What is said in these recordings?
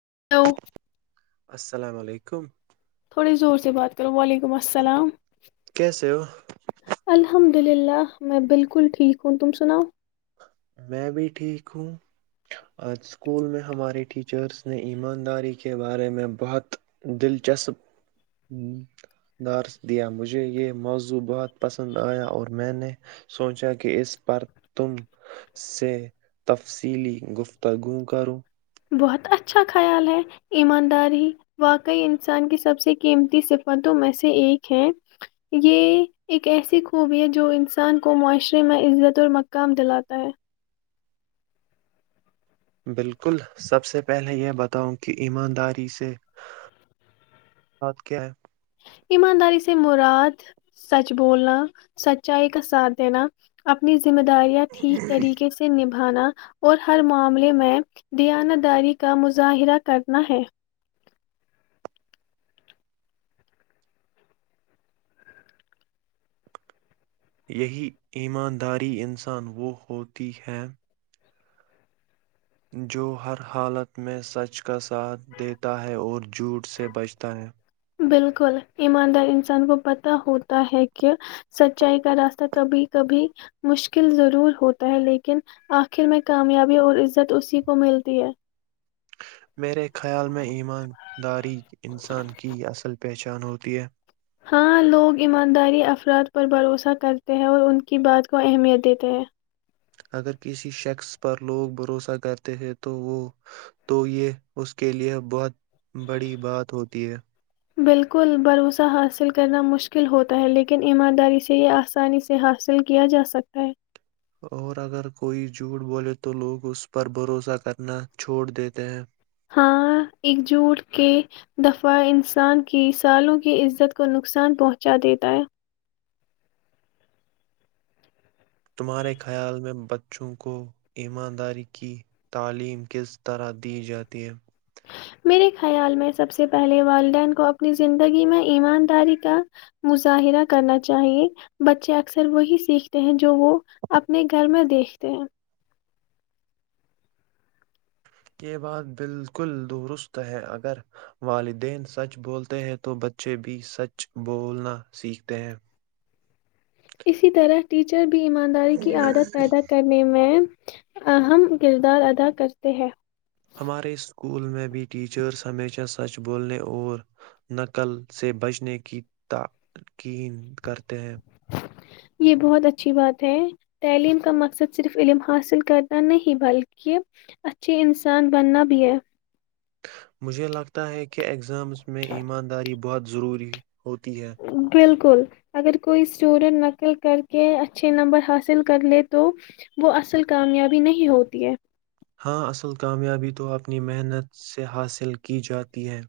[inaudible] السلام و علیکم تھوڑے زور سے بات کرو وعلیکم السلام کیسے ہو الحمد للہ میں بالکل ٹھیک ہوں تم سناؤ میں بھی ٹھیک ہوں اج اسکول میں ہمارے ٹیچرس نے ایمانداری کے بارے میں بہت دلچسپ دار دیا مجھے یہ موضوع بہت پسند آیا اور میں نے سوچا کہ اس پر تم سے تفصیلی گفتگو کروں بہت اچھا خیال ہے ایمانداری واقعی انسان کی سب سے قیمتی صفتوں میں سے ایک ہے یہ ایک ایسی خوبی ہے جو انسان کو معاشرے میں عزت اور مقام دلاتا ہے بالکل سب سے پہلے یہ بتاؤ کہ ایمانداری سے بات کیا ہے ایمانداری سے مراد سچ بولنا سچائی کا ساتھ دینا اپنی ذمہ داریاں ٹھیک طریقے سے نب بھانا اور ہر معاملے میں دیانا داری کا مظاہرہ کرنا ہے یہی ایمانداری انسان وہ ہوتی ہیں جو ہر حالت میں سچ کا ساتھ دیتا ہے اور جھوٹ سے بچتا ہے بالکل ایماندار انسان کو پت ہوتا ہے کہ سچائی کا راستہ کبھی کبھی مشکل ضرور ہوتا ہے لیکن آخر میں کامیابی اور عزت اسی کو ملتی ہے میرے خیال میں ایمانداری انسان کی اصل پہچان ہوتی ہے ہاں لوگ ایمانداری افراد پر بھروسہ کرتے ہیں اور ان کی بات کو اہمیت دیتے ہیں اگر کسی شخص پر لوگ بھروسہ کرتے ہیں تو وہ تو یہ اس کے لئے بہت بڑی بات ہوتی ہے بالکل بھروسہ حاصل کرنا مشکل ہوتا ہے لیکن ایمانداری سے یہ آسانی سے حاصل کیا جاسکتا ہے اور اگر کوئی جھوٹ بولے تو لوگ اس پر بھروسہ کرنا چھوڑ دیتے ہیں ہاں ایکجوٹ کے دفعہ انسان کی سالوں کی عزت کو نقصان پہنچا دیتا ہے تمہارے خیال میں بچوں کو ایمانداری کی تعلیم کس طرح دی جاتی ہے میرے خیال میں سب سے پہلے والدین کو اپنی زندگی میں ایمانداری کا مظاہرہ کرنا چاہیے بچے اکثر وہی سیکھتے ہیں جو وہ اپنے گھر میں دیکھتے ہیں یہ بات بالکل درست ہے اگر والدین سچ بولتے ہیں تو بچے بھی سچ بولنا سیکھتے ہیں اسی طرح ٹیچر ایمانداری کی عادت پیدا کرنے میں اہم کردار ادا کرتے ہیں ہمارے اسکول میں بھی ٹیچرس ہمیشہ سچ بولنے اور نقل سے بچنے کی تاکین کرتے ہیں یہ بہت اچھی بات ہے تعلیم کا مقصد صرف علم حاصل کرنا نہیں بلکہ اچھے انسان بننا بھی ہے مجھے لگتا ہے کہ اگزامس میں ایمانداری بہت ضروری ہوتی ہے بالکل اگر کوئی اسٹوڈینٹ نقل کر کے اچھے نمبر حاصل کر لے تو وہ اصل کامیابی نہیں ہوتی ہے ہاں اصل کامیابی تو اپنی محنت سے حاصل کی جاتی ہے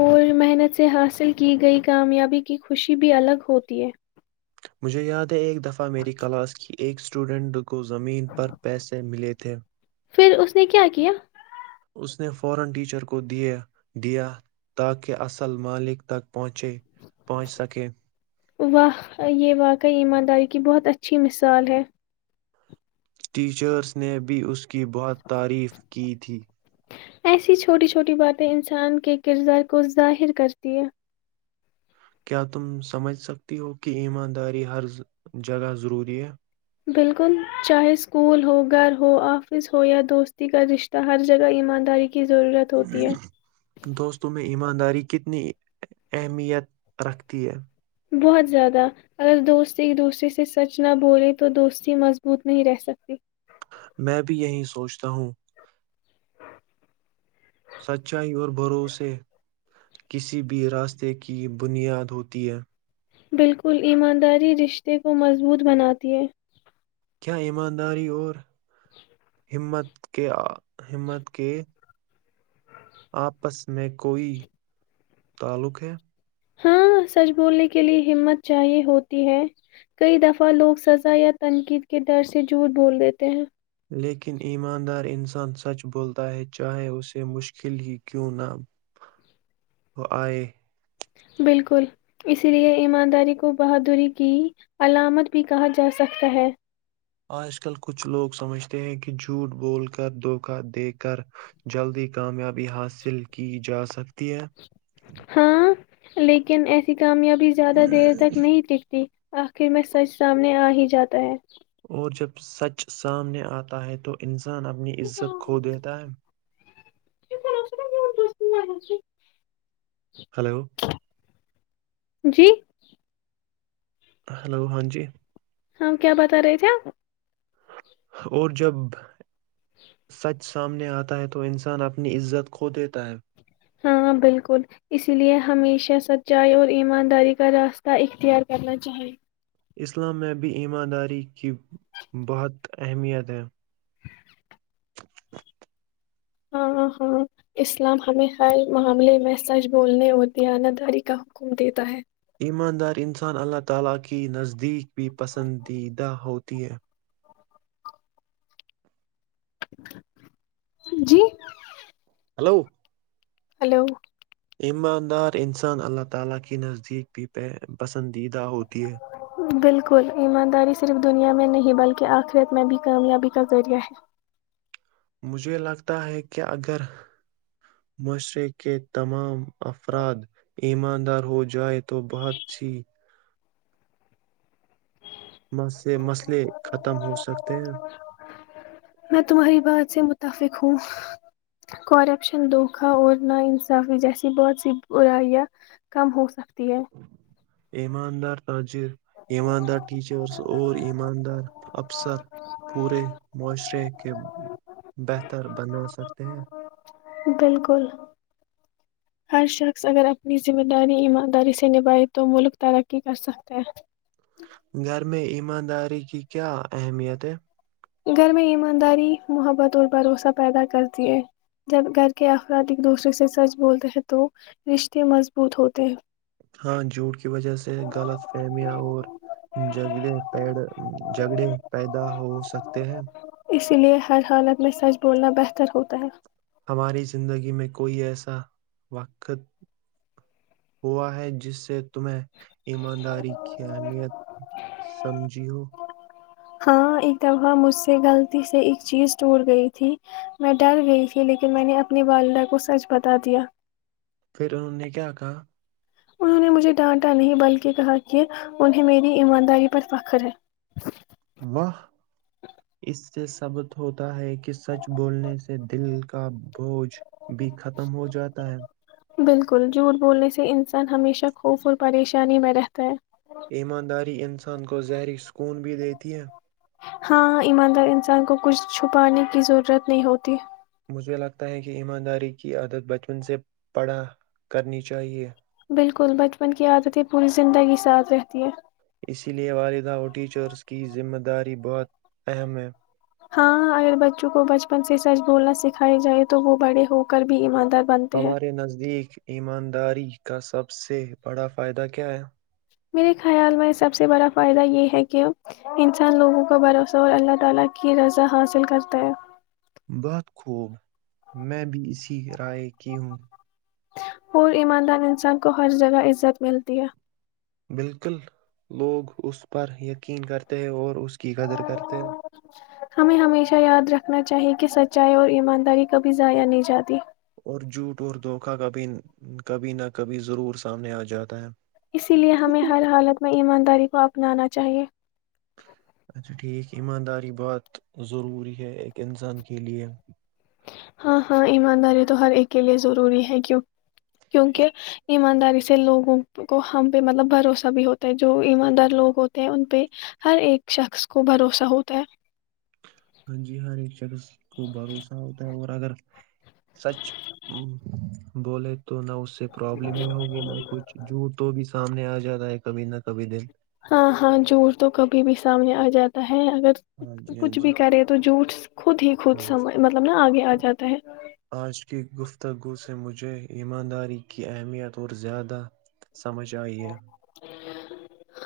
اور محنت سے حاصل کی گئی کامیابی کی خوشی بھی الگ ہوتی ہے مجھے یاد ایک دفعہ میری کلاس کی ایک اسٹوڈنٹ کو زمین پر پیسے ملے تھے پھر اس نے کیا کیا اس نے [unintelligible] واہ یہ واقعی ایمانداری کی بہت اچھی مثال ہے ٹیچرس نے بھی اس کی بہت تعریف کی تھی ایسی چھوٹی چھوٹی باتیں انسان کے کردار کو ظاہر کرتی ہیں کیا تم سمجھ سکتی ہو کہ ایمانداری ہر جگہ ضروری ہے بالکل چاہے اسکول ہو گھر ہو آفس ہو یا دوستی کا رشتہ ہر جگہ ایمانداری کی ضرورت ہوتی ہے دوستوں میں ایمانداری کی کتنی اہمیت رکھتی ہے بہت زیادہ اگر دوست ایک دوسرے سے سچ نہ بولے تو دوستی مضبوط نہیں رہ سکتی میں بھی یہی سوچتا ہوں سچائی اور بھروسے کسی بھی راستے کی بنیاد ہوتی ہے بالکل ایمانداری رشتے کو مضبوط بن دے کیا ایمانداری اور جچ ہمت کے ہمت کے آپس میں کوئی تعلق ہے ہاں سچ بولنے کے لیے ہمت چاہیے ہوتی ہے کئی دفعہ لوگ سزا یا تنقید کے ڈر سے جھوٹ بول دیتے ہیں لیکن ایماندار انسان سچ بولتا ہے چاہے اسے مشکل ہی کیوں نہ وہ آئے بالکل اسی لے ایمانداری کو بہادری کی علامت بھی کہا جا سکتا ہے آج کل کچھ لوگ سمجھتے ہیں کہ جھوٹ بول کر دھوکہ دے کر جلدی کامیابی حاصل کی جا سک ہاں لیکن ایسی کامیابی زیادہ دیر تک نہیں ٹکتی آخر میں سچ سامنے آ ہی جاتا ہے اور جب سچ سامنے آتا ہے تو ان انسان اپنی عزت کھو دیتا ہے با دوست مارا [unintelligible] ہلو جی ہیلو ہاں جی ہماں کیا بتا رہے تھے آپ اور جب سچ [unintelligible] سامنے آتا ہے تو انسان اپنی عزت کھو دیتا ہے ہاں بالکل اس لیے ہمیشہ سچائی اور ایمانداری کا راستہ اختیار کرنا چاہیے اسلام میں بھی ایمانداری کی بہت اہمیت ہے [inaudible] ہاں ہاں اسلام ہمیں ہر معاملے میں سچ بولنے اور دیانت داری کا حکم دیتا ہے ایماندار انسان اللہ تعالی کے نزدیک بھی پسندیدہ ہوتی ہے جی ہلو ہلو ہ بالکل ایمانداری صرف دنیا میں نہیں بلکہ کے آخرت میں بھی کامیابی کا ذریعہ ہے مجھے لگتا ہے کہ اگر معاشرے کے تمام افراد ایماندار ہو جائے تو بہت سی بس سے مسئلے ختم ہو سکتے ہیں میں تمہاری بات سے متفق ہوں کرپشن دھوکا اور نا انصافی جیسی بہت سی برائیاں کم ہو سکتی تی ہے ایماندار تج ایماندار ٹیچرس اور ایماندار افسر پورے معاشرے کے بہتر بنا سکتے ہیں ہ گھر میں ایمانداری کی کیا اہمیت ہے گھر میں ایمانداری محبت اور بھروسہ پیدا کرتی ہے جب گھر کے افراد ایک دوسرے سے سچ بولتے ہیں تو رشتے مضبوط ہوتے ہیں ہاں جھوٹ کی وجہ سے غلط فہمیاں اور جگے پ جھگڑے پیدا ہو سکتے ت ہیں اسی لیے ہر حالت میں سچ بولنا بہتر ہوتا ہے ہماری زندگی میں کوئی ایسا وقت ہوا ہے جس سے تمیں ایمانداری کی اہمیت سمجھی ہو ہاں ایک دفعہ مجھ سے غلطی سے ایک چیز ٹوٹ گئی تھی میں ڈر گئی تھی لیکن میں نے اپنی والدہ کو سچ بتا دیا پھر انہوں نے کیا کہا؟ انہوں نے مجھے ڈانٹا نہیں بلکہ کہا کہ انہیں میری ایمانداری پر فخر ہے واہ اس سے سبت ہوتا ہے کہ سچ بولنے سے دل کا بوجھ بھی ختم ہو جاتا ہے بالکل جھوٹ بولنے سے انسان ہمیشہ خوف اور پریشانی میں رہتا ہے ایمانداری انسان کو زہری سکون بھی دیتی ہے ہاں ایماندار انسان کو کچھ چھپانے کی ضرورت نہیں ہوتی مجھے لگتا ہے کہ ایمانداری کی عادت بچپن سے پڑھا کرنی چاہیے بالکل بچپن کی عادت یہ پوری زندگی ساتھ رہتی ہے اسی لیے والدہ اور ٹیچرز کی ذمہ داری بہت اہم ہے ہاں اگر بچوں کو بچپن سے سچ گولنا سکھیا جائے تو وہ بڑے ہو کر بھی ایمان ہمارے نزدیک ایمانداری کا سب سے بڑا فائدہ کیا ہے میرے خیال میں سب سے بڑا فائدہ یہ ہے کہ انسان لوگوں کو بھروسوں اور اللہ تعالی کی رضا حاصل کرتا ہے بات خوب میں بھی اسی رائے کی ہوں پور ایماندار انسان کو ہر جگہ عزت ملتی ہے بالکل لوگ اس پر یقین کرتے ہیں اور اس کی قدر کرتے ہیں ہمیں ہمیشہ یاد رکھنا چاہیے کہ سچ چائے اور ایمانداری کبھی ضائع نہیں جاتی اور جھوٹ اور دھوکا ک بھی کبھی نہ کبھی ضرور سامنے آ جاتا ہے اسی لیے ہمیں ہر حالت میں ایم داری کو اپنانا چاہیے اچھا ٹھیک ایمانداری بہت ضروری ہے ایک انسان کے لیے ہاں ہاں ایمانداری تو ہر ایک کے لیے ضروری ہے کی کیونکہ ایمانداری سے لوگوں کو ہم پہ مطلب بھروسہ بھی ہوتا ہے جو ایماندار لوگ ہوتے ہیں ان پہ ہر ایک شخص کو بھروسہ ہوتا ہے ہاں جی ہر ایک شخص کو بھروسہ ہوتا ہے اور اگر سچ بولے تو نہ اس سے پرابلم ہی ہوگی نہ کچھ جو تو بھی سامنے آ جاتا ہے کبھی نہ کبھی دن ہاں ہاں جور تو کبھی بھی سامنے آ جاتا ہے اگر ہاں جی ہاں کچھ بھی جی کرے تو جھوٹ خود ہی خود ہاں سم جی مطلب نا آگے آ جاتا ہے گفتگوں سے مجھے ایمانداری کی اہمیت اور زیادہ سمجھ آئی ہے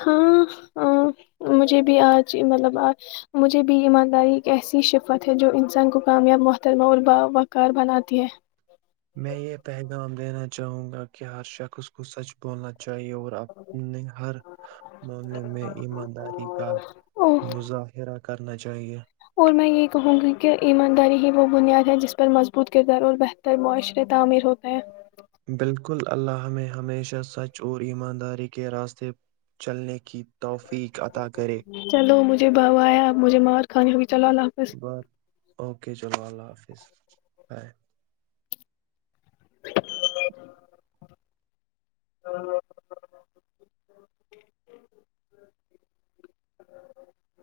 ہاں [inaudible] مجھے بھی آج مطلب مجھے بھی ایمانداری ایک ایسی شفت ہے جو انسان کو کامیاب محترمہ اور باوقار بناتی ہے میں یہ پیغام دینا چاہوں گا کہ ہر شخص اس کو سچ بولنا چاہیے اور اپنے ہر معاملے میں ایمانداری کا اور مظاہرہ کرنا چاہیے [inaudible] اور میں یہ کہوں گی کہ ایمانداری ہی وہ بنیاد ہے جس پر مضبوط کردار اور بہتر معاشرے تعمیر ہوتا ہے بالکل اللہ نے ہمیشہ سچ اور ایمانداری کے راستے چلنے کے چلو مجھے بو آیا مجھے مار کھان ابھی چلالہ حافظ بس اوکے [inaudible] ہ [inaudible]